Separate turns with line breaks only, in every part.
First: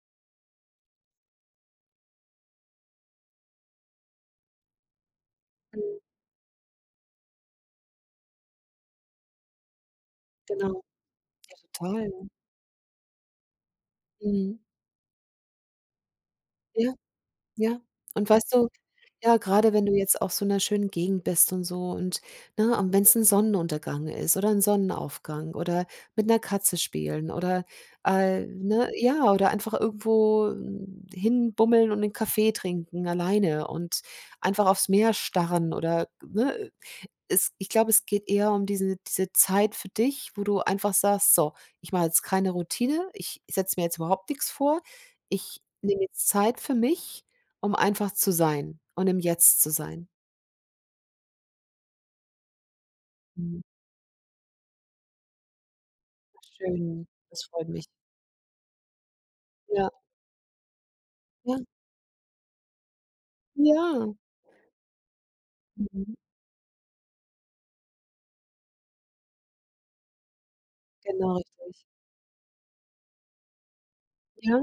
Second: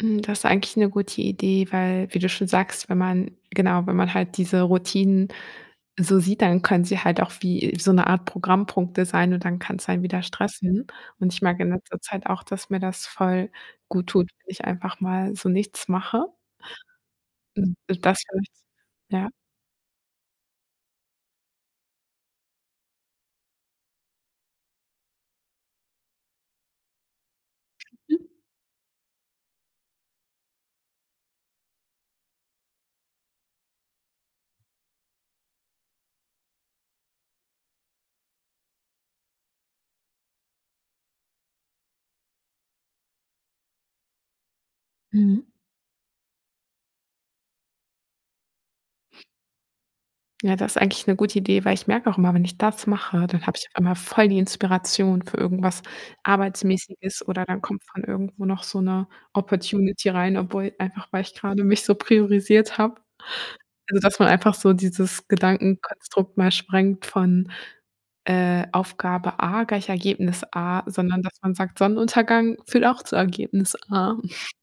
Hm, das eigentlich 'ne gute Idee, weil, wie du schon sagst, wenn man genau, wenn man halt diese Routinen so sieht, dann können sie halt auch wie so 'ne Art Programmpunkte sein und dann kann's einen wieder
Genau.
stressen. Und ich merke in letzter Zeit
Toll.
auch, dass mir das voll gut tut, wenn
Mhm.
ich einfach mal so nichts mache.
Ja.
Hm,
Ja.
und das
Und
[unintelligible]
weißt du,
ja?
ja, gerade wenn du jetzt auf so 'ner schönen Gegend bist und so und ne, und wenn's 'n Sonnenuntergang ist oder 'n Sonnenaufgang oder mit 'ner Katze spielen oder,
Mhm.
äh, ne, ja oder einfach irgendwo hin bummeln und 'nen Kaffee trinken alleine und einfach aufs Meer starren oder ne? Es ich glaube, es geht eher um diese diese Zeit für dich, wo du einfach sagst: „So, ich mache jetzt keine Routine, ich setze mir jetzt überhaupt nix vor.
Mhm.
Ich nehme jetzt Zeit für mich, um einfach zu sein und im jetzt zu sein."
Ja, du hast eigentlich 'ne gute Idee, weil ich merke auch immer, wenn ich das mache, dann habe
Mhm.
ich immer voll die Inspiration für irgendwas
Schön,
Arbeitsmäßiges
das
oder dann
freut
kommt
mich.
von irgendwo noch so 'ne
Ja.
Opportunity rein, obwohl einfach, weil ich gerade
Ja.
mich so priorisiert habe. Also,
Ja.
dass man einfach so dieses
Mhm.
Gedankenkonstrukt mal sprengt von, äh, Aufgabe A gleich Ergebnis A, sondern dass
Genau,
man
[unintelligible]
sagt: „Sonnenuntergang führt auch zu Ergebnis A.“
Ja.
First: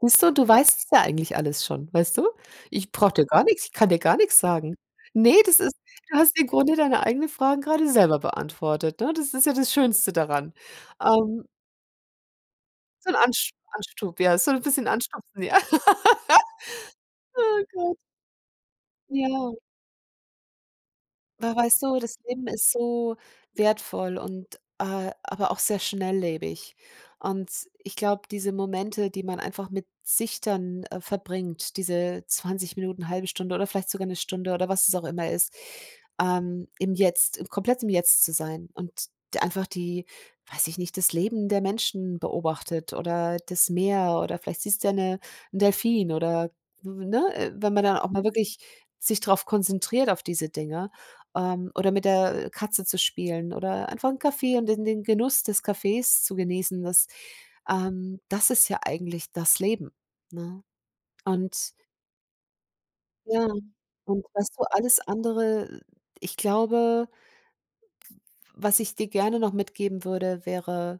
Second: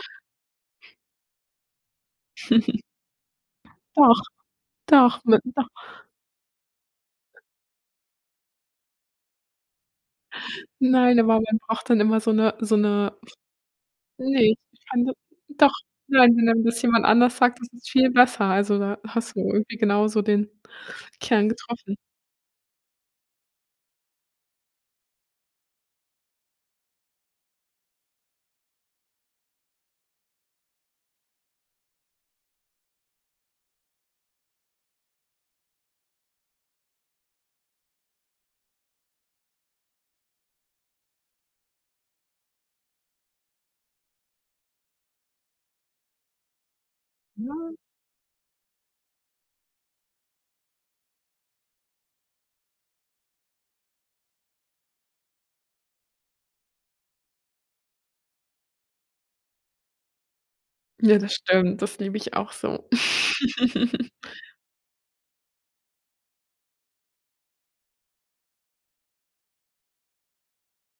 Siehst du, du weißt es ja eigentlich alles schon, weißt du? Ich brauche dir gar nichts ich kann dir gar
Doch,
nichts sagen.
doch,
Ne,
mit
das
doch.
ist du hast im Grunde deine eigenen Fragen gerade selber beantwortet, ne? Das ist ja das Schönste daran.
Nein, aber
Ähm.
man braucht dann immer so 'ne so
So
'ne
'n Ansch Anstup ja,
Ne,
ist so
ich
'n bisschen
fand
anstupsen, ja.
doch. Nein, wenn einem das jemand anders sagt,
Oh
ist es
Gott.
viel besser, also, da hast du
Ja.
irgendwie genau so den Kern
Aber weißt
getroffen.
du, das Leben ist so wertvoll und, äh, aber auch sehr schnelllebig. Und, ich glaube, diese Momente, die man einfach mit sich dann, äh, verbringt, diese 20 Minuten, 0,5 Stunde oder vielleicht sogar 'ne Stunde oder was es auch immer ist, ähm, im Jetzt, komplett im Jetzt zu sein und d einfach die weiß ich nicht, das Leben der Menschen beobachtet oder das Meer oder vielleicht siehst du ja 'ne 'n Delphin oder, ne? Wenn
Ja.
man dann auch mal wirklich sich drauf konzentriert auf diese Dinger, ähm, oder mit der Katze zu spielen oder einfach 'n Kaffee und den den Genuss des Kaffees zu genießen, das, ähm, das ist ja eigentlich das Leben, ne?
Ja, das
Und
stimmt, das liebe ich auch so.
Ja, und weißt du, alles andere ich glaube, was ich dir gerne noch mitgeben würde, wäre